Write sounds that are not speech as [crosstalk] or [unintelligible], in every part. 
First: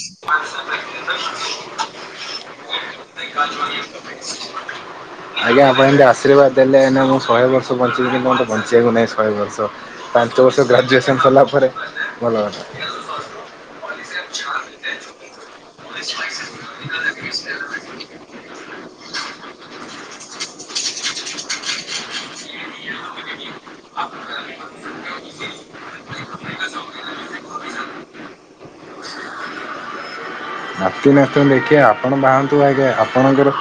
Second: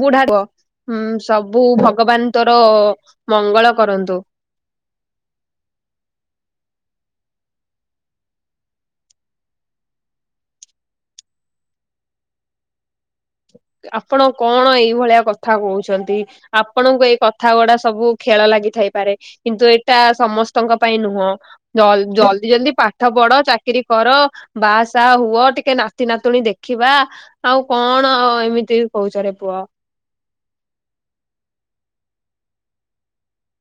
ବୁଢ଼ା କୁହ ହୁଁ ସବୁ ଭଗବାନ୍ ତୋର ମଙ୍ଗଳ କରନ୍ତୁ। ଆଜ୍ଞା ଆପଣ ଏମିତି ଆଶୀର୍ବାଦ୍ ଦେଲେ ଏଇନା ମୁଁ ଶହେ ବର୍ଷ ବଞ୍ଚିବି କିନ୍ତୁ ମୋତେ ବଞ୍ଚିବାକୁ ନାହିଁ ଶହେ ବର୍ଷ। ପାଞ୍ଚ ବର୍ଷ ଗ୍ରାଜୁଏସନ୍ ସର୍ଲା ପରେ ଭଲ ବାଟ। ଆପଣ କଣ ଏଇ ଭଳିଆ କଥା କହୁଛନ୍ତି। ଆପଣଙ୍କୁ ଏଇ କଥା ଗୁଡା ସବୁ ଖେଳ ଲାଗିଥାଇପାରେ କିନ୍ତୁ ଏଇଟା ସମସ୍ତଙ୍କ ପାଇଁ ନୁହଁ ଜଲ୍ ଜଲ୍ଦି ପାଠ ପଢ ଚା କିରୀ କର ବାହାସାହା ହୁଅ ଟିକେ ନାତି ନାତୁଣୀ ଦେଖିବା ଆଉ କଣ ଏମିତି ହଉଛରେ ପୁଅ। ନାତି ନାତୁଣୀ ଦେଖିଆ ଆପଣ ବାହାହୁଅନ୍ତୁ ଆଗେ ଆପଣଙ୍କର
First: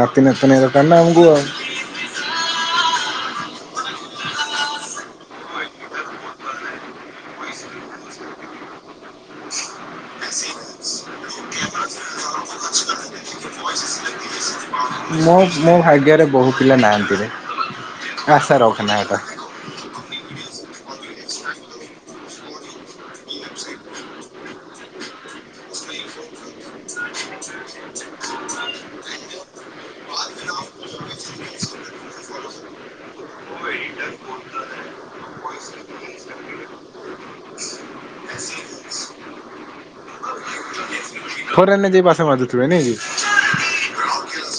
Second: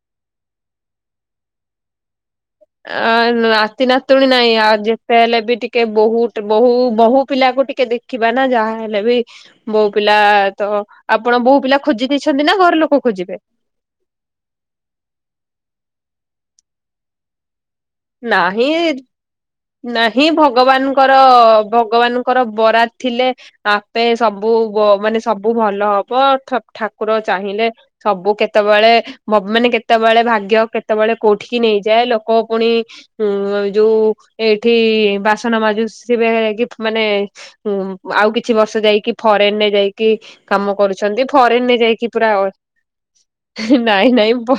ନାତି ନାତୁଣୀ ଦର୍କାର୍ ନା ଆମକୁ ଆଉ। ଏ ନାତି ନାତୁଣୀ ନାଇଁ ଆଉ ଯେତେ ହେଲେ ବି ଟିକେ ବୋହୂଟ୍ ବୋହୂ ବୋହୂ ପିଲାକୁ ଟିକେ ଦେ ଖିବାନା ଯାହାହେଲେ ବି। ବୋହୂ ପିଲା ତ ଆପଣ ବୋହୂ ପିଲା ଖୋଜି ଦେଇଛନ୍ତି ନା ଘର ଲୋକ ଖୋଜିବେ? [unintelligible] ମୋ ମୋ ଭାଗ୍ୟରେ ବୋହୂ ପିଲା ନାହାଁନ୍ତିରେ। ନାହିଁ ନାହିଁ ଭଗବାନ୍ଙ୍କର ଭଗବାନ୍ଙ୍କର ବରାଦ୍ ଥିଲେ ଆପେ ସବୁ ଗ ମାନେ ସବୁ ଭଲ ହବ ଠକ୍ ଠାକୁର ଚାହିଁଲେ ସବୁ କେତେବେଳେ ମ ମାନେ କେତେବେଳେ ଭାଗ୍ୟ କେତେବେଳେ କୋଉଠିକି ନେଇଯାଏ ଲୋକ ପୁଣି ଉଁ ଯୋଉ ଏଇଠି ବାସନ ମାଜୁ ସେବେ କି ମାନେ ହୁଁ ଆଉ କିଛି ବର୍ଷ ଯାଇକି ଫରେନ୍ ରେ ଯାଇ କି କାମ କରୁଛନ୍ତି ଫରେନ୍ ରେ ଫୋରେନରେ ଯାଇ ଯାଇକି ବାସନ ପୁରା ମାଜୁଥିବେ ନାଇଁ କି ଅଏ ନାଇଁ ନାଇଁ ପ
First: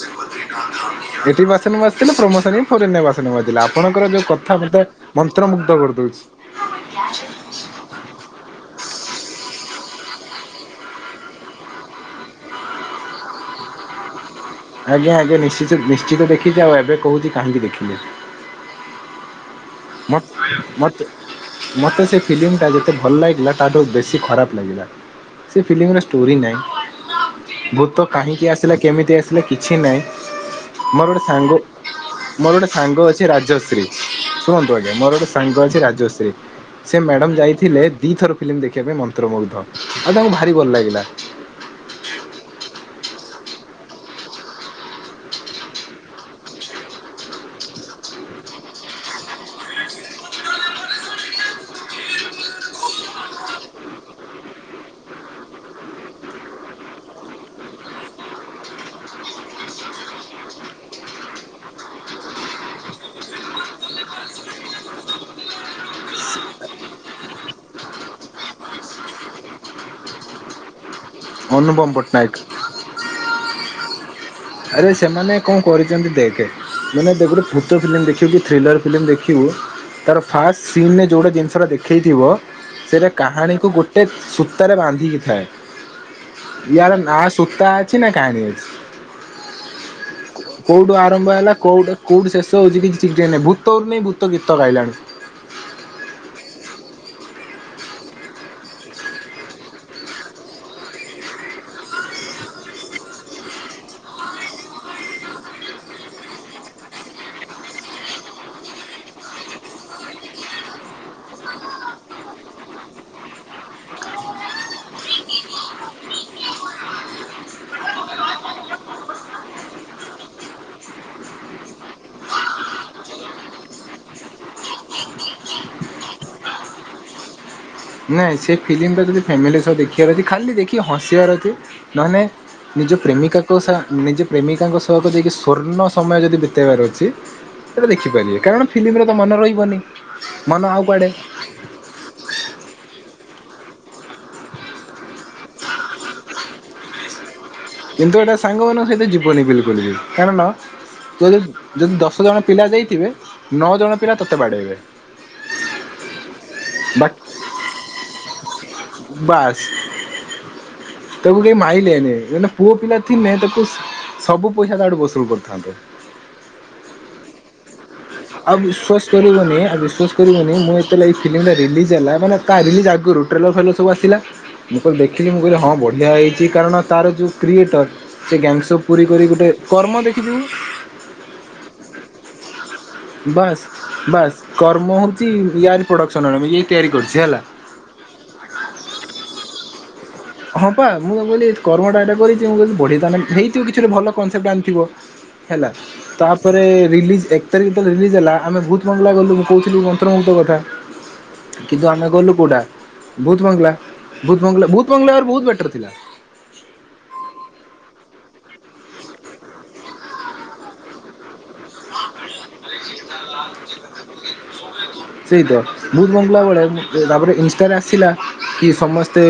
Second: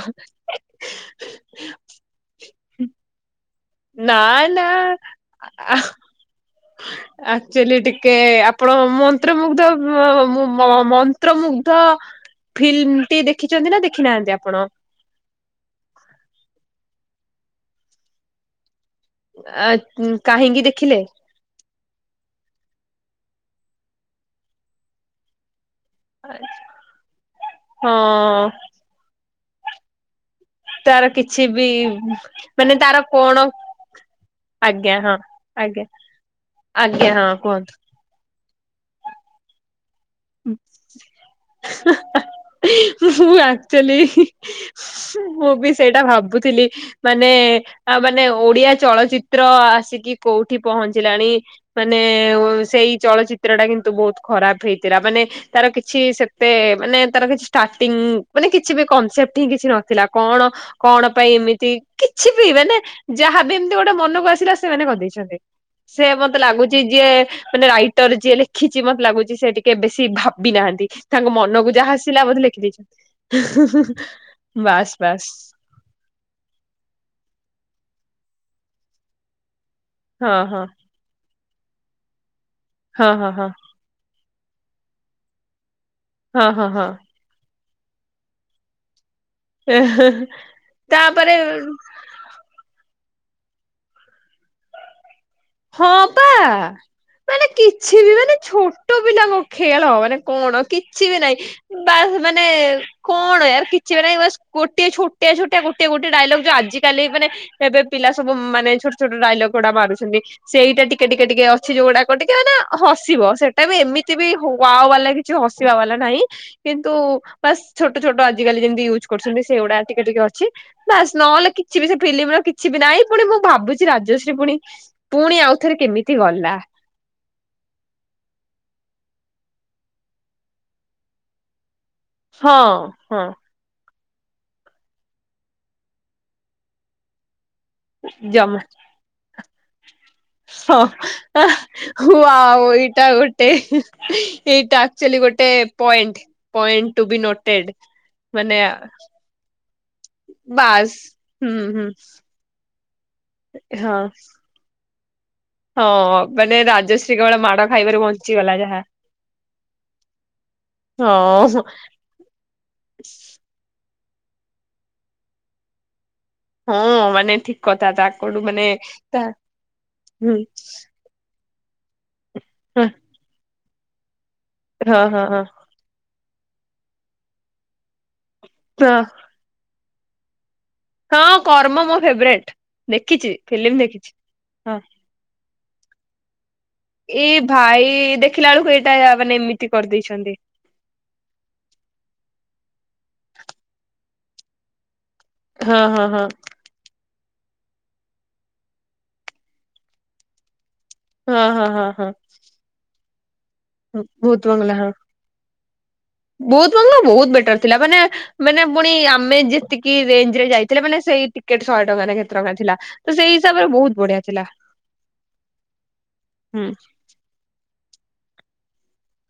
ଏଠି ବାସନ୍ ମାଜ୍ କିନ୍ତୁ ପ୍ରମୋସନ୍ ବି ଫରେନ୍ ରେ ବାସନ ମାଜିଲା ଆପଣଙ୍କର ନା ଯୋଉ କଥା ନା ମତେ ମନ୍ତ୍ରମୁଗ୍ଧ କର୍ଦଉଛି। ଆ କ୍ଚୁଲି ଟିକେ ଆପଣ ମନ୍ତ୍ରମୁଗ୍ଧ ମମ ମନ୍ତ୍ରମୁଗ୍ଧ ଫିଲ୍ମ୍ ଟି ଦେଖିଛନ୍ତି ନା ଦେଖିନାହାଁନ୍ତି ଆପଣ? ଆଜ୍ଞା ଆଜ୍ଞା ନିଶ୍ଚିତ ନିଶ୍ଚିତ ଦେଖିଛି ଆଉ ଏବେ କହୁଛି କାହିଁକି ଦେଖିଲି। ଆ ମତ କାହିଁକି ଦେଖିଲେ? ମତେ ମତେ ସେ ଫିଲ୍ମିଟା ଯେତେ ଭଲ୍ ଲାଗିଲା ତାଠୁ ବେଶୀ ଖରାପ୍ ଲାଗିଲା ସେ ଫିଲ୍ମିର ଷ୍ଟୋରୀ ନାହିଁ ଭୂତ କାହିଁକି ହଁ ଆସିଲା କେମିତି ଆସିଲା କିଛି ନାହିଁ। ତାର ମୋର ଗୋଟେ କିଛି ସାଙ୍ଗ ବି ମୋର ଗୋଟେ ମାନେ ତାର ସାଙ୍ଗ ଅଛି କଣ ରାଜଶ୍ରୀ ଶୁଣନ୍ତୁ ଆଜ୍ଞା ମୋର ହଁ ଗୋଟେ ସାଙ୍ଗ ଅଛି ଆଜ୍ଞା ରାଜଶ୍ରୀ ସେ ଆଜ୍ଞା ହଁ ମ୍ୟାଡ଼ାମ୍ କୁହନ୍ତୁ। ଯାଇଥିଲେ ଦି ଥର ଫିଲ୍ମି ଦେଖିବା ପାଇଁ ମନ୍ତ୍ରମୁଗ୍ଧ। ଆଉ ତାଙ୍କୁ ଭାରି ଭଲ ଲାଗିଲା। ମୁଁ ଆକ୍ଚେଲି ମୁଁ ବି ସେଇଟା ଭାବୁଥିଲି ମାନେ ଆ ମାନେ ଓଡିଆ ଚଳଚ୍ଚିତ୍ର ଆସିକି କୋଉଠି ପହଞ୍ଚିଲାଣି ମାନେ ଓ ସେଇ ଚଳଚ୍ଚିତ୍ରଟା କିନ୍ତୁ ବହୁତ୍ ଖରାପ୍ ହେଇଥିଲା ମାନେ ତାର କିଛି ସେତେ ମାନେ ତାର କିଛି ଷ୍ଟାର୍ଟିଂ ମାନେ କିଛି ବି କନସେପ୍ଟ୍ ହିଁ କିଛି ନଥିଲା କଣ କଣ ପାଇଁ ଏମିତି କିଛି ବି ମାନେ ଯାହାବି ଏମିତି ଗୋଟେ ମନକୁ ଆସିଲା ସେମାନେ କର୍ଦେଇଛନ୍ତି। ସେୟା ମତେ ଲାଗୁଛି ଯିଏ ମାନେ ରାଇଟର୍ ଯିଏ ଲେଖିଛି ମତେ ଲାଗୁଛି ସେ ଟି କେବେ ସିଏ ଭାବିନାହାଁନ୍ତି ତାଙ୍କ ମନକୁ ଅନୁପମ ଯାହା ଆସିଲା ପଟ୍ଟନାୟକ ବୋଧେ ଲେଖିଦେଇଛନ୍ତି। ଆରେ ସେମାନେ କଣ କରିଛନ୍ତି ଦେଖେ, ମାନେ ଗୋଟେ ଭୂତ ଫିଲ୍ମ ଦେଖିବୁ କି ଥ୍ରିଲର ଫିଲ୍ମ ଦେଖିବୁ ତାର ହଁ ଫାଷ୍ଟ ହଁ ସିନରେ ଯୋଉଟା ଜିନିଷଟା ଦେଖେଇଥିବ, ସେଇଟା ହଁ ହଁ ହଁ କାହାଣୀକୁ ଗୋଟେ ଗୋଟେ ସୂତାରେ ବାନ୍ଧିକି ଥାଏ। ହଁ ହଁ ହଁ। ୟାର ନା ସୂତା ଅଛି ନା, କାହାଣୀ ଅଛି। କୋଉଠୁ ତାପରେ ଆରମ୍ଭ ହେଲା, କୋଉଠୁ କୋଉଠି ଶେଷ ହଉଛି, କିଛି ଠିକ୍ ଠିକଣା ନାହିଁ। ଭୂତରୁ ନେଇଁ ଭୂତ ଗୀତ ଗାଇଲାଣି। ହଁ ପା। ମାନେ କିଛି ବି ମାନେ ଛୋଟ ପିଲାଙ୍କ ଖେଳ ମାନେ କଣ କିଛି ବି ନାଇଁ ବାସ୍ ମାନେ କଣ ୟାର କିଛି ବି ନାଇଁ। ବାସ୍ ଗୋଟଏ ଛୋଟିଆ ଛୋଟିଆ ଗୋଟିଏ ଗୋଟିଏ ଡାଇଲଗ ଯୋଉ ଆଜିକାଲି ମାନେ ଏବେ ପିଲା ସବୁ ମାନେ ଛୋଟ ଛୋଟ ଡାଇଲଗ ଗୁଡା ମାରୁଛନ୍ତି ସେଇଟା ଟିକେ ଟିକେ ଟିକେ ଅଛି ଯୋଉଗୁଡାକ ଟିକେ ମାନେ ହସିବ ସେଇଟା ବି ଏମିତି ବି ୱା ବାଲା ବି। କିଛି ହସିବା ବାଲା ନାଇଁ କିନ୍ତୁ ବାସ ଛୋଟ ଛୋଟ ଆଜିକାଲି ଯେମିତି ୟୁଜ୍ କରୁଛନ୍ତି ସେଇଗୁଡା ଟିକେ ଟିକେ ଅଛି। ଵାସ୍ ନହେଲେ କିଛି ବି ସେ ଫିଲ୍ମର କିଛି ବି ନାହିଁ ପୁଣି ମୁଁ ଭାବୁଛି ରାଜଶ୍ରୀ ପୁଣି ପୁଣି ଆଉଥରେ କେମିତି ଗଲା। ନାଇଁ ସେ ଫିଲ୍ମଟା ଯଦି ଫ୍ୟାମିଲି ସହ ଦେଖିବାର ଅଛି ଖାଲି ଦେଖି ହସିବାର ଅଛି। ନହେଲେ ହଁ ନିଜ ହଁ। ପ୍ରେମିକା ନିଜ ପ୍ରେମିକାଙ୍କ ସହଙ୍କ ଯାଇକି ସ୍ଵର୍ଣ୍ଣ ସମୟ ଯଦି ବିତେଇବାର ଅଛି ସେଇଟା ଦେଖିପାରିବେ ଜମା କାରଣ ଫିଲ୍ମରେ ତ ମନ ରହିବନି। ମନ ହଁ। ଆଉ କୁଆଡ଼େ ୱାଓ ଏଇଟା ଗୋଟେ ଏଇଟା ଆକ୍ଚୁଲି ଗୋଟେ point. Point to be noted. କିନ୍ତୁ ଏଇଟା ମାନେ ସାଙ୍ଗମାନଙ୍କ ସହିତ ଯିବନି ବିଲକୁଲ ବି କାରଣ ବାସ୍ ତୋ ହୁଁ ହୁଁ ଯଦି ଦଶ ଜଣ ପିଲା ଯାଇଥିବେ ନଅ ହଁ ଜଣ ପିଲା ତୋତେ ବାଡ଼େଇବେ। ହଁ ମାନେ ରାଜଶ୍ରୀ କେବଳ ମାଡ଼ ଖାଇବାରୁ ବଞ୍ଚିଗଲା ଯାହା। ବାସ ତାକୁ କେ ହଁ ମାଇଲେନି ହେଲା। ପୁଅ ପିଲା ଥିଲେ ତାକୁ ସବୁ ପଇସା ତାଠୁ ବସୁଲ୍ କରିଥାନ୍ତେ। ହଁ ମାନେ ଠିକ୍। କଥାଟା। ଆଉ ବିଶ୍ୱାସ କରିବନି ଆଉ ବିଶ୍ୱାସ ହୁଁ। କରିବନି ମୁଁ ଏ ଏଇ ଫିଲ୍ମଟା ରିଲିଜ ହେଲା ମାନେ ତା ହଁ ରିଲିଜ ଆଗରୁ ଟ୍ରେଲର ଫେଲର ସବୁ ଆସିଲା। ମୁଁ କହିଲି ଦେଖିଲି ମୁଁ କହିଲି ହଁ ବଢ଼ିଆ ହେଇଛି କାରଣ ତାର ଯେଉଁ କ୍ରିଏଟର୍ ସେ ଗ୍ୟାଙ୍ଗସବ ହଁ ପୁରୀ କରି ଗୋଟେ। କର୍ମ ଦେଖିବୁ। ହଁ କର୍ମ ମୋ ଫେବରେଟ। ଦେଖିଛି ବାସ୍ ଫିଲ୍ମ ଦେଖିଛି ବାସ୍ ହଁ। କର୍ମ ହଉଛି ୟାରି ପ୍ରଡକ୍ସନର ବି। ଏ ଭାଇ ଦେଖିଲା ବେଳକୁ ଏଇଟା ମାନେ ଏମିତି କରିଦେଇଛନ୍ତି। ହଁ ପା ମୁଁ ତ କହିଲି କର୍ମଟାଟା କରିଛି ମୁଁ କି ବଢ଼ି ତାନ ହେଇଥିବ କିଛି ଗୋଟେ ଭଲ କନସେପ୍ଟ ପ୍ଲାନ ଥିବ। ହେଲା ହଁ ହଁ ହଁ ତ ତାପରେ ରିଲିଜ୍ ଏକ ତାରିଖ ଯେତେବେଳେ ରିଲିଜ୍ ହେଲା ଆମେ ଭୁତ ବଙ୍ଗଳା ଗଲୁ ମୁଁ କହୁଥିଲୁ ମନ୍ତ୍ରମୁଗ୍ଧ କଥା। ହଁ ହଁ ହଁ କିନ୍ତୁ ଆମେ ହଁ ଗଲୁ କୋଉଟା ଭୂତ ବଙ୍ଗଳା। ହଁ ଭୂତ ବଙ୍ଗଳା। ଭୂତ ବଙ୍ଗଳା ବହୁତ ବେଟର ଥିଲା। ଭୂତ ବଙ୍ଗଳା ବହୁତ ବେଟର ଥିଲା ମାନେ ମାନେ ପୁଣି ଆମେ ଯେତିକି ରେଞ୍ଜ ରେ ଯାଇଥିଲେ ମାନେ ସେଇ ଟିକେଟ ଶହେ ଟଙ୍କା କେ। [unintelligible] ଥିଲା ସେଇ ତ ଭୂତ ବଙ୍ଗଲା ବେଳେ ହୁଁ। ତାପରେ ଇନଷ୍ଟାରେ ଆସିଲା କି ସମସ୍ତେ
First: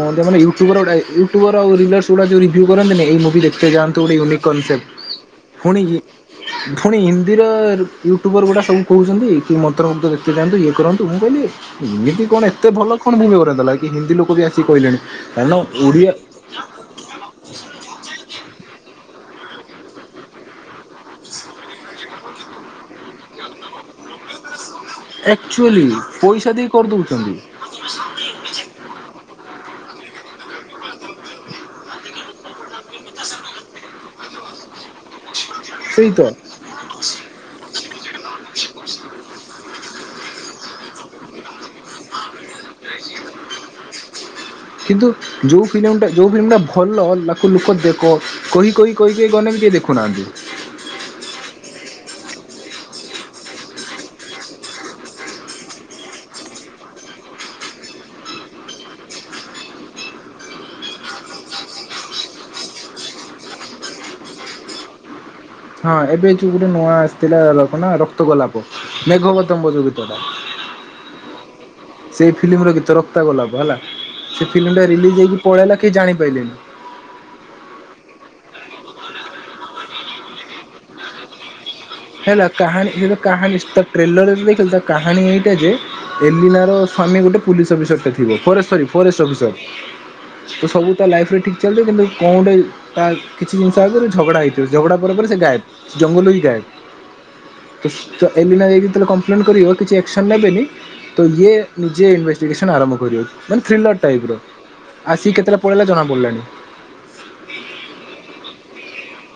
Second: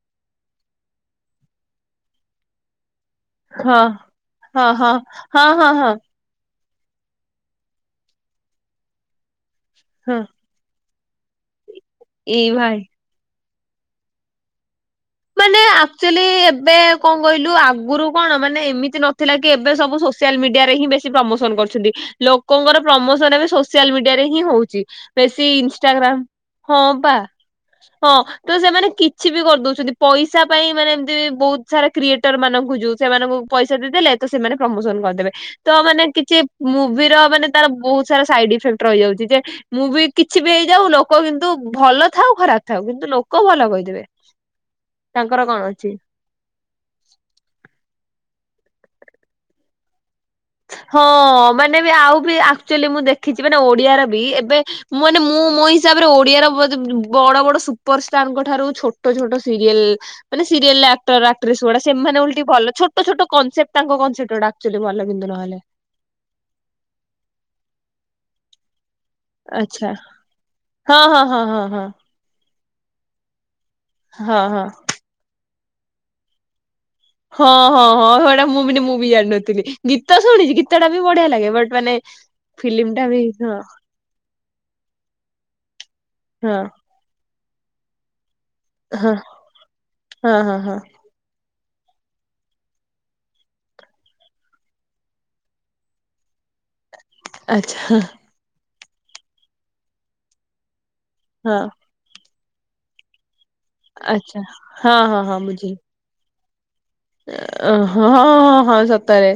ମାନେ ୟୁଟ୍ୟୁବ୍ର ଗୁଡ଼ା ୟଟ୍ୟୁବର ଆଉ ରିଲସର ଗୁଡ଼ା ଯଉ ରିଭ୍ୟୁ କରନ୍ତିନି ଏଇ ମୁଭି ଦେଖତେ ହଁ ଯାଅନ୍ତୁ ଗୋଟେ ଉନିକ୍ ହଁ କନସେପ୍ଟ ହଁ ହଁ ହଁ ଫୁଣି ହଁ। ପୁଣି ହିନ୍ଦୀର ୟୁଟ୍ୟୁବର ଗୁଡା ସବୁ କହୁଛନ୍ତି କି ମନ୍ତ୍ରମୁ୍ଧ ହଁ। ଦେଖି ଯଥାଆନ୍ତୁ ଇଏ କରନ୍ତୁ। ତୁ ମୁଁ କହିଲି ଏମିତି କଣ ଏଇ ଏତେ ଭାଇ ଭଲ କଣ ଭମି କରନ୍ଲା କି ହିନ୍ଦୀ ଲୋକ ବି ଆସି କହିଲେଣି। କାରଣ ମାନେ ଓଡ଼ିଆ ଆକ୍ଚୁଆଲି ଏବେ କଣ କହିଲୁ ଆଗରୁ କଣ ମାନେ ଏମିତି ନଥିଲା କି ଏବେ ସବୁ ସୋସିଆଲ ମିଡିଆରେ ହିଁ ବେ ପ୍ରମୋସନ କରୁଛନ୍ତି ଲୋକଙ୍କର ପ୍ରମୋସନ ଏବେ ସୋସିଆଲ ମିଡିଆରେ ହିଁ ହଉଛି। ବେଶୀ ଆକ୍ଚୁଆଲି ଇନଷ୍ଟାଗ୍ରାମ ପଇସା ଦେଇ ହଁ ପା। କରିଦଉଛନ୍ତି ହଁ ତ ସେମାନେ କିଛି ବି କରିଦଉଛନ୍ତି ପଇସା ପାଇଁ ମାନେ। ବହୁତ ସାରା କ୍ରିଏଟରମାନଙ୍କୁ ଯୋଉ ସେମାନଙ୍କୁ ପଇସା ଦେଇଦେଲେ ତ ସେମାନେ ପ୍ରମୋସନ କରିଦେ ତ ମାନେ କିଛି ମୁଭିର ମାନେ ତାର ବହୁତ ସାରା ସାଇଡ ଇଫେକ୍ଟ ରହିଯାଉଛି ଯେ ମୁଭି କିଛି ବି ହେଇଯାଉ ଲୋକ କିନ୍ତୁ ଭଲ ଥାଉ ଖରାପ ଥାଉ କିନ୍ତୁ ଲୋକ ଭଲ କହିଦେବେ। କିନ୍ତୁ ତାଙ୍କର କଣ ଯଉଁ ଅଛି। ଫିଲମଟା ଯଉଁ ଫିଲ୍ମଟା ଭଲ ତାକୁ ଲୋକ ଦେଖ କହି କହି କହି କେ ଗଲେବି କେହି ଦେଖୁନାହାଁନ୍ତି। ହଁ ମାନେ ବି ଆଉ ବି ଆକ୍ଚୁଆଲି ମୁଁ ଦେଖିଛି ମାନେ ଓଡିଆର ବି ଏବେ। ମୁଁ ଏଇନେ ମୁଁ ମୋ ହିସାବରେ ଓଡିଆର ବଡ ବଡ ସୁପରଷ୍ଟାରଙ୍କ ଠାରୁ ଛୋଟ ଛୋଟ ସିରିଏଲ୍। ମାନେ ସରିଏଲର ଆକ୍ଟର ଆକ୍ଟ୍ରେସ୍ ଗୁଡା ସେମାନେ ଓଲଟି ଭଲ ଛୋଟ ଛୋଟ କନସେ୍ଟ ତାଙ୍କ କନସେ୍ଟକ୍ଲି ଆଚୂଆଲୀ ଭଲ କିନ୍ତୁ ନ ହେଲେ। ହଁ ଏବେ ଯୋଉ ଗୋଟେ ନୂଆ ଆସିଥିଲା ଳପନା ରକ୍ତ ଗୋଲାପ। ମେଘ ଆଚ୍ଛା [unintelligible] ହଁ ହଁ ହଁ ହଁ ହଁ। ସେଇ ଫିଲ୍ମି ର ଗୀତ ରକ୍ତ ଗୋଲାପ ହେଲା ହଁ ସେ ହଁ ଫିଲ୍ମି ଟା ରିଲିଜ୍ ହେଇକି ପଳେଇଲା କେହି ଜାଣିପାରିଲେନି। ହଁ ହଁ ହଁ ସେଇଟା ମୁଁ ଭିଡି ମାନେ ମୁଁ ବି ଜାଣିନଥିଲି ଗୀତ ଶୁଣିଛି ଗୀତଟା ବି ବଢିଆ ଲାଗେ ବଟ୍ ମାନେ। ହେଲା ଫିଲ୍ମ କାହାଣୀ ଟା ଏଯୋଉ ବି କାହାଣୀ ହଁ ମିଷ୍ଟକ ଟ୍ରେଲରରେ ନୁହେଁତ କିନ୍ତୁ ତାକାହାଣୀ ଏଇଟା ଯେ ହଁ ଏଲିନାର ସ୍ଵାମୀ ଗୋଟେ ପୁଲିସ ଅଫିସରଟା ଥିବ ଫରେ ସରି ହଁ ଫରେଷ୍ଟ ଅଫିସର ହଁ ହଁ ତ ହଁ ସବୁ ତା ଲାଇଫ୍ରେ ଠିକ୍ ଚାଲୁ କିନ୍ତୁ କଣ ଗୋଟେ ତା କିଛି ଜିନିଷ ଆଗରେ ଝଗଡ଼ା ହେଇଥିବେ ଝଗଡ଼ା ପରେ ସେ ଗାଏପ୍। ଜଙ୍ଗଲରୁ ହିଁ ଗାଏପ୍। ଆଚ୍ଛା ଏଲିନା ଏଇଠିଥୁଲେ କମ୍ପ୍ଲେନ କରିବ କିଛି ଆକ୍ସନ ନେବେନି ତ ଇଏ ହଁ ଉ ଯିଏ ଇନଭେଷ୍ଟିଗେସନ୍ ଆରମ୍ଭ କରିବ ମାନେ ଥ୍ରିଲର୍ ଟାଇପ୍ର ଆଚ୍ଛା ହଁ ହଁ ଆସିକି କେତେବେଳେ ପଳେଇଲା ଜଣାପଡ଼ିଲାଣି। ହ୍ରା ହଁ ହଁ ହଁ ସତରେ।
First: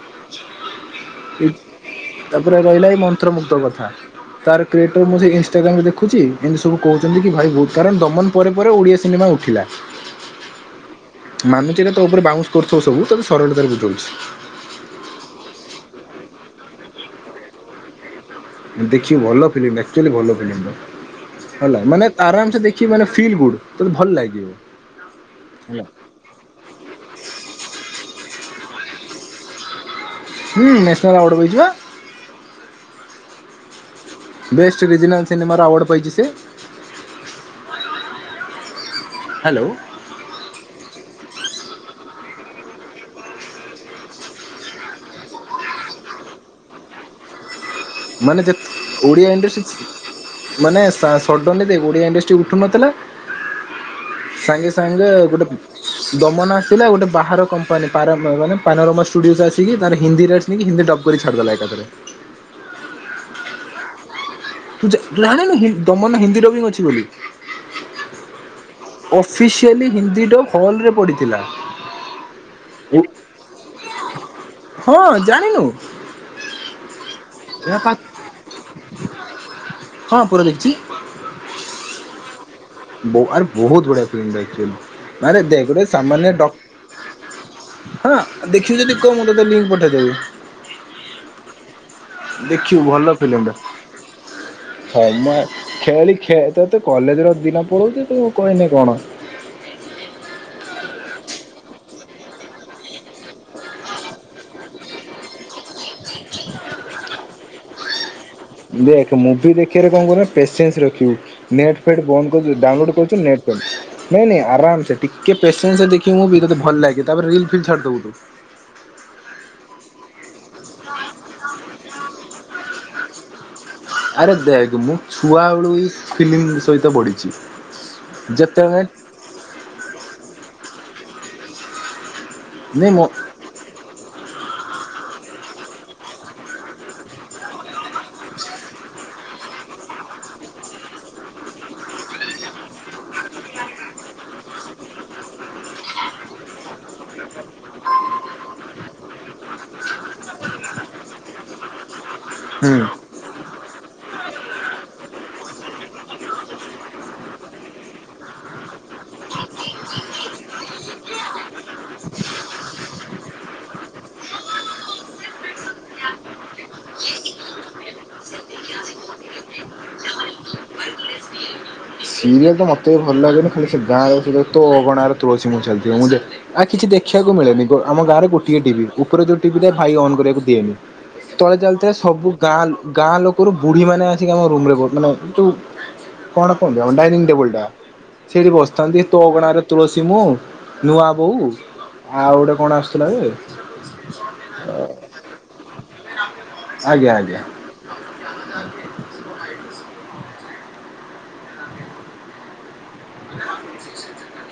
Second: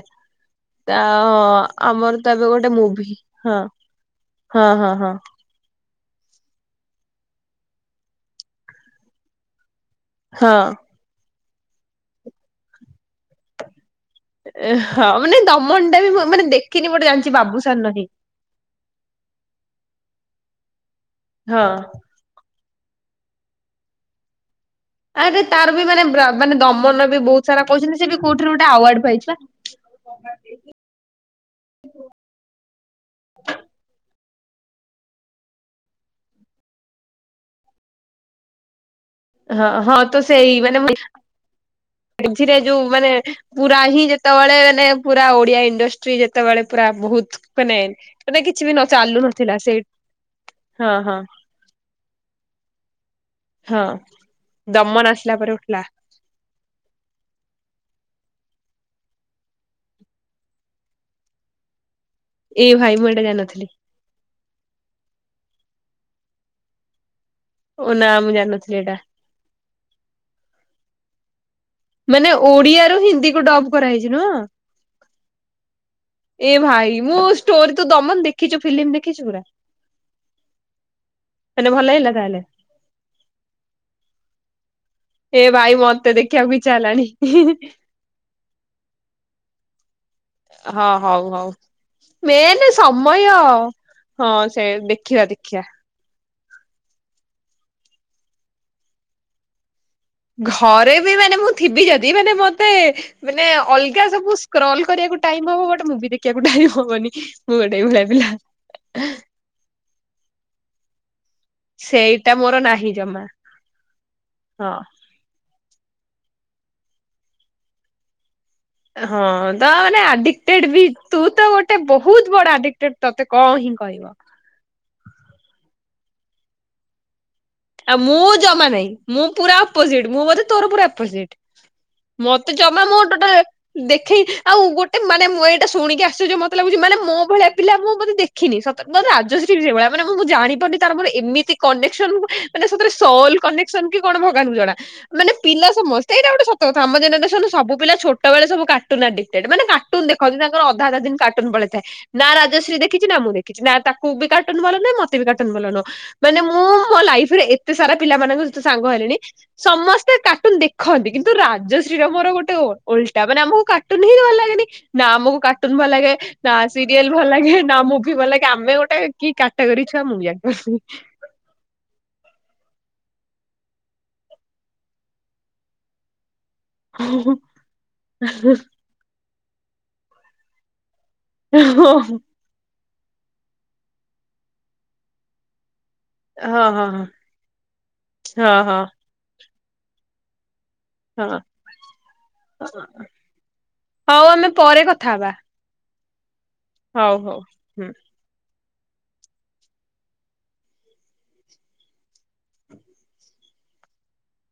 ତା ହ ଏ ଆମର ତାପରେ ଗୋଟେ ରହିଲା ଏଇ ମୁଭି ମନ୍ତ୍ରମୁଗ୍ଧ ହଁ। କଥା। ତାର ହଁ ହଁ କ୍ରିଏଟର ହଁ ମୁଁ ଯେ ଇନଷ୍ଟାଗ୍ରାମ ଦେଖୁଚି। ଏନ୍ ସବୁ କହୁଛନ୍ତି କି ଭାଇ ବହୁତ୍ କାରଣ ଦମନ ପରେ ପରେ ଓଡ଼ିଆ ସିନେମା ଉଠିଲା। ହଁ। ମାନୁଚି ଏଟା ତୋ ଉପରେ ବାଉନ୍ସ କରୁଥିବ ସବୁ ତତେ ସରଳତାରେ ବୁଝୋଉଚି। ହଁ ମାନେ ଦମନଟା ବି ମୁଁ ମାନେ ଦେଖିନି ବଟ ଜାଣିଛି ବାବୁସାନ୍ ନାହିିଁ। ଦେଖିବୁ ଭଲ ଫିଲ୍ମ ଆକ୍ଚୁଆଲି ଭଲ ଫିଲ୍ମଟା ହଁ ହେଲା ମାନେ ଆରାମ୍ ସେ ଦେଖିଵୁ ମାନେ ଫିଲ୍ ଗୁଡ୍ ତତେ ଭଲ ଲାଗିବ। ଆଉ ତାର ହେଲା। ବି ମାନେ ବ୍ରା ମାନେ ଦମନ୍ ବି ବହୁତ୍ ସାରା କହୁଛନ୍ତି ସେ ବି କୋଉଠି ଗୋଟେ ଆୱାର୍ଡ ପାଇଛିପା? ହୁଁ ନ୍ୟାସନାଲ୍ ଆୱାର୍ଡ଼ ପାଇଛିପା। ବେଷ୍ଟ ରିଜିନାଲ ସିିନେମାର ଆୱାଡ୍ ପାଇଛିି ସେ। [unintelligible] ହଁ ହଁ ତ ସେଇ ମାନେ [unintelligible] ମଝିରେ ଯୋଉ ମାନେ। ପୁରା ହିଁ ଯେତେବେଳେ ମାନେ ପୁରା ଓଡିଆ ଇଣ୍ଡଷ୍ଟ୍ରି ଯେତେବେଳେ ପୁରା ବହୁତ ମାନେ। ମାନେ ଯେତ୍ କିଛି ବି ନ ଚାଲୁ ଓଡ଼ିଆ ନଥିଲା ଇଣ୍ଡଷ୍ଟ୍ରି ସେଇ ମାନେ [unintelligible] ହଁ ହଁ ନହେଲେ ଭାଇ ଓଡ଼ିଆ ଇଣ୍ଡଷ୍ଟି ଉଠୁନଥିଲା ହଁ ସାଙ୍ଗେ ଦମନ ସାଙ୍ଗେ ଆସିଲା ଗୋଟେ ପରେ ଉଠିଲା ଦମନା ଆସିଲା ଗୋଟେ ବାହାର କମ୍ପାନୀ ପାରା ମାନେ ପାରାଗମ୍ ଷ୍ଟୁଡିଓ ଆସିକି ତାର ହିନ୍ଦୀରେ। କି ହିନ୍ଦି ଡକ୍ କରି ଛାଡ଼ିଦେଲା ଏକାଥରେ। ଏଇ ଭାଇ ମୁଁ ଏଟା ଜାଣି ନଥିଲି। ତୁ ଯା ଜାଣିନୁକି ଦମନ ହିନ୍ଦୀର ବି ଅଛି ବୋଲି ଓ ନା ମୁଁ ଜାଣି ନଥିଲି ଏଟା। ଅଫିସିଆଲି ହିନ୍ଦୀର ହଲରେ ପଡ଼ିଥିଲା। ମାନେ ଓଡିଆରୁ ହିନ୍ଦୀ କୁ ଡବ୍ କରାହେଇଛି ନୁହଁ। ହଁ ଜାଣିନୁ ଏ ଭାଇ ମୁଁ ତୋରି ଏହା ତୁ ପା ଦମନ ଦେଖିଛୁ ଫିଲ୍ମ ଦେଖିଛୁ ପୁରା। ହଁ ପୁରା ଦେଖିଛି ହେଲେ ଭଲ ଲାଗିଲା ତାହେଲେ। ମୋହାର ବହୁତ୍ ବଢିଆ ଫିଲ୍ମି ଚାଲିଛି। ଏ ଭାଇ ମତେ ଦେଖିବାକୁ ଇଛା ହେଲାଣି ହିଁ ହିଁ। ହଁ ଦେଖିବୁ ଯଦି କହ ମୁଁ ତତେ ଲିଙ୍କ୍ ପଠେଇଦେବି। ହଁ ହୋଉ ହୋଉ। ମେନ୍ ଦେଖିବୁ ଭଲ ସମୟ ଫିଲ୍ମଟା। ହଁ ସେମ୍ ଦେଖିବା ଦେଖିବା। ତୋର ତ କଲେଜର ଦିନ ପଳଉଚି ତୁ କହିଲେ କଣ। ଘରେ ବି ମାନେ ମୁଁ ଥିବି ଯଦି ମାନେ ମତେ ମାନେ ଅଲଗା ସବୁ ସ୍କ୍ରଲ କରିବାକୁ ଟାଇମ୍ ହବ ଗୋଟେ ମୁଭି। ଦେଖିବାକୁ ଟାଇମ୍ ହବନି ମୁଁ ଗୋଟେ ଏଇଭଳିଆ ପିଲା। ଦେଖେ ମୁଭି ଦେଖିବାରେ କଣ କରିବୁନା ପେସେନ୍ସ ରଖିବୁ। ନେଟ୍ ଫେଟ୍ ସେଇଟା ବନ୍ଦ ମୋର କରିଦବୁ ନାହିଁ ଡାଉନଲୋଡ଼ କରୁଚୁ ଜମା ନେଟ୍ ପାଉନି, ନାଇଁ ନାଇଁ ହଁ। ଆରାମସେ। ଟିକେ ପେସେନ୍ସରେ ଦେଖିବୁ ମୁଭି ତତେ ଭଲ ଲାଗେ ତାପରେ ରିଲ୍ ଫିଲ୍ ଛାଡି ଦବୁ ତୁ। ହଁ, ତା ମାନେ ଆଡି ଟେଡ୍ ବି, ତୁ ତ ଗୋଟେ ବହୁତ୍ ବଡ଼ ଆଡିଟେଡ୍ ତତେ କଣ ହିଁ କହିବ। ଆରେ ଦେଖ୍ ମୁଁ ଛୁଆ ବେଳୁ ହିଁ ଫିଲିମ୍ ସହିତ ବଢ଼ିଛି ଆଉ ମୁଁ ଜମା ନାହିଁ, ମୁଁ ପୁରା ଅପଜିଟ୍ ମୁଁ ବୋଧେ ତୋର ପୂରା ଅପଜିଟ୍। ମୋ ଜମା ନାଇଁ ମୁଁ ମୋ ଟୋଟାଲେ ଦେଖେଇ, ଆଉ ଗୋଟେ ମାନେ ମୁଁ ଏଇଟା ଶୁଣିକି ଆଶ୍ଚର୍ଯ୍ୟ ମତେ ଲାଗୁଚି ମାନେ ମୋ ଭଳିଆ ପିଲା ମୁଁ ମତେ ଦେଖିନି। ସତ ମାନେ ଆଯଶ୍ରୀ ହିଁ ସେଇଭଳିଆ, ମାନେ ମୁଁ ଜାଣିପାରୁନି ତାର ମୋର ଏମିତି କନେକସନ ମାନେ ସତରେ ସଲ୍ କନେକ୍ସନ କି କଣ ଭଗବାନଙ୍କୁ ଜଣା। ମାନେ ପିଲା ସମସ୍ତେ, ଏଇଟା ଗୋଟେ ସତକଥା। ଆମ ଜେନେରେସନ୍ ରେ ସବୁ ପିଲା ଛୋଟବେଳେ ସବୁ କାର୍ଟୁନ୍ ଆଡିକ୍ଟେଡ୍ ମାନେ କା କାର୍ଟୁନ ଦେଖନ୍ତି ତାଙ୍କର ଅଧା ଅଧା ଦିନ୍ କାର୍ଟୁନ ପଳେଇଥାଏ, ନା ରାଜଶ୍ରୀ ହୁଁ। ଦେଖିଛି ନା ମୁଁ ଦେଖି କିଛି ନା ତାକୁ ବି କାଟୁନ୍ ଭଲନୁହେଁ ମତେ ବି କାଟୁନ୍ ଭଲ ନୁହଁ। ମାନେ ମୁଁ ମୋ ଲାଇ ଇଫ୍ ରେ, ଏତେ ସାରା ପିଲା ମାନଙ୍କ ସହିତ ସାଙ୍ଗ ହେଲିଣି। ସମସ୍ତେ କାର୍ଟୁନ୍ ଦେଖନ୍ତି। କିନ୍ତୁ ରାଜଶ୍ରୀର ମୋର ଗୋଟେ ଓଲଟା, ମାନେ ଆମକୁ କାର୍ଟୁନ ହିଁ ଭଲ ଲାଗେନି। ନାଁ ଆମୁକୁ କାଟୁନ ଭଲ୍ ଲାଗେ ନା ସିରିଏଲ୍ ଭଲ ଲାଗେ, ନା ମୁଭି ଭଲ ଲାଗେ, ଆମେ ଗୋଟେ କି କ୍ୟାଟାଗେରୀ ଛୁଆ ମୁଁ ବିି ଜାଣି ପାରୁନି। ସିରିଏଲ୍ ତ ମତେ ବି ଭଲ ଲାଗେନି, ଖାଲି ସେ ଗାଁରେ ତୋ ଅଗଣାର ତୁଳସୀ ମୁଁ ଚାଲିଥିବ। ମୁଁ ଦେ ଆଉ କିଛି ଦେଖିବାକୁ ହଁ ମିଳେନି, ଆମ ଗାଁରେ ଗୋଟିଏ ଟିଭି। ଉପରେ ଯେଉଁ ଟିଭି ଟା ଭାଇ ଅନ୍ କରିବାକୁ ଦିଏନି। ତଳେ ହଁ ଚାଲିଥିଲା ସବୁ। ଗାଁ, ଗାଁ ଲୋକରୁ ବୁଢ଼ୀ ମାନେ ଆସିକି ଆମ ରୁମ୍ ରେ ବଉ ମାନେ ଯୋଉ କଣ? ହଁ ଲଂ ହଁ ଡାଇନିଂ ଟେବୁଲ୍ ଟା, ସେଇଟି ହଁ ବସିଥାନ୍ତି ତୋ ଅଗଣାର ତୁଳସୀ ମୁଁ ନୂଆ ହଁ। ବୋଉ, ଆଉ ଗୋଟେ କଣ ଆସୁଥିଲା ଯେ? ହଉ ଆମେ ପରେ କଥା ହବା ଆଜ୍ଞା ହଉ ହଉ ଆଜ୍ଞା। ହୁଁ। ହଁ ସେ [unintelligible]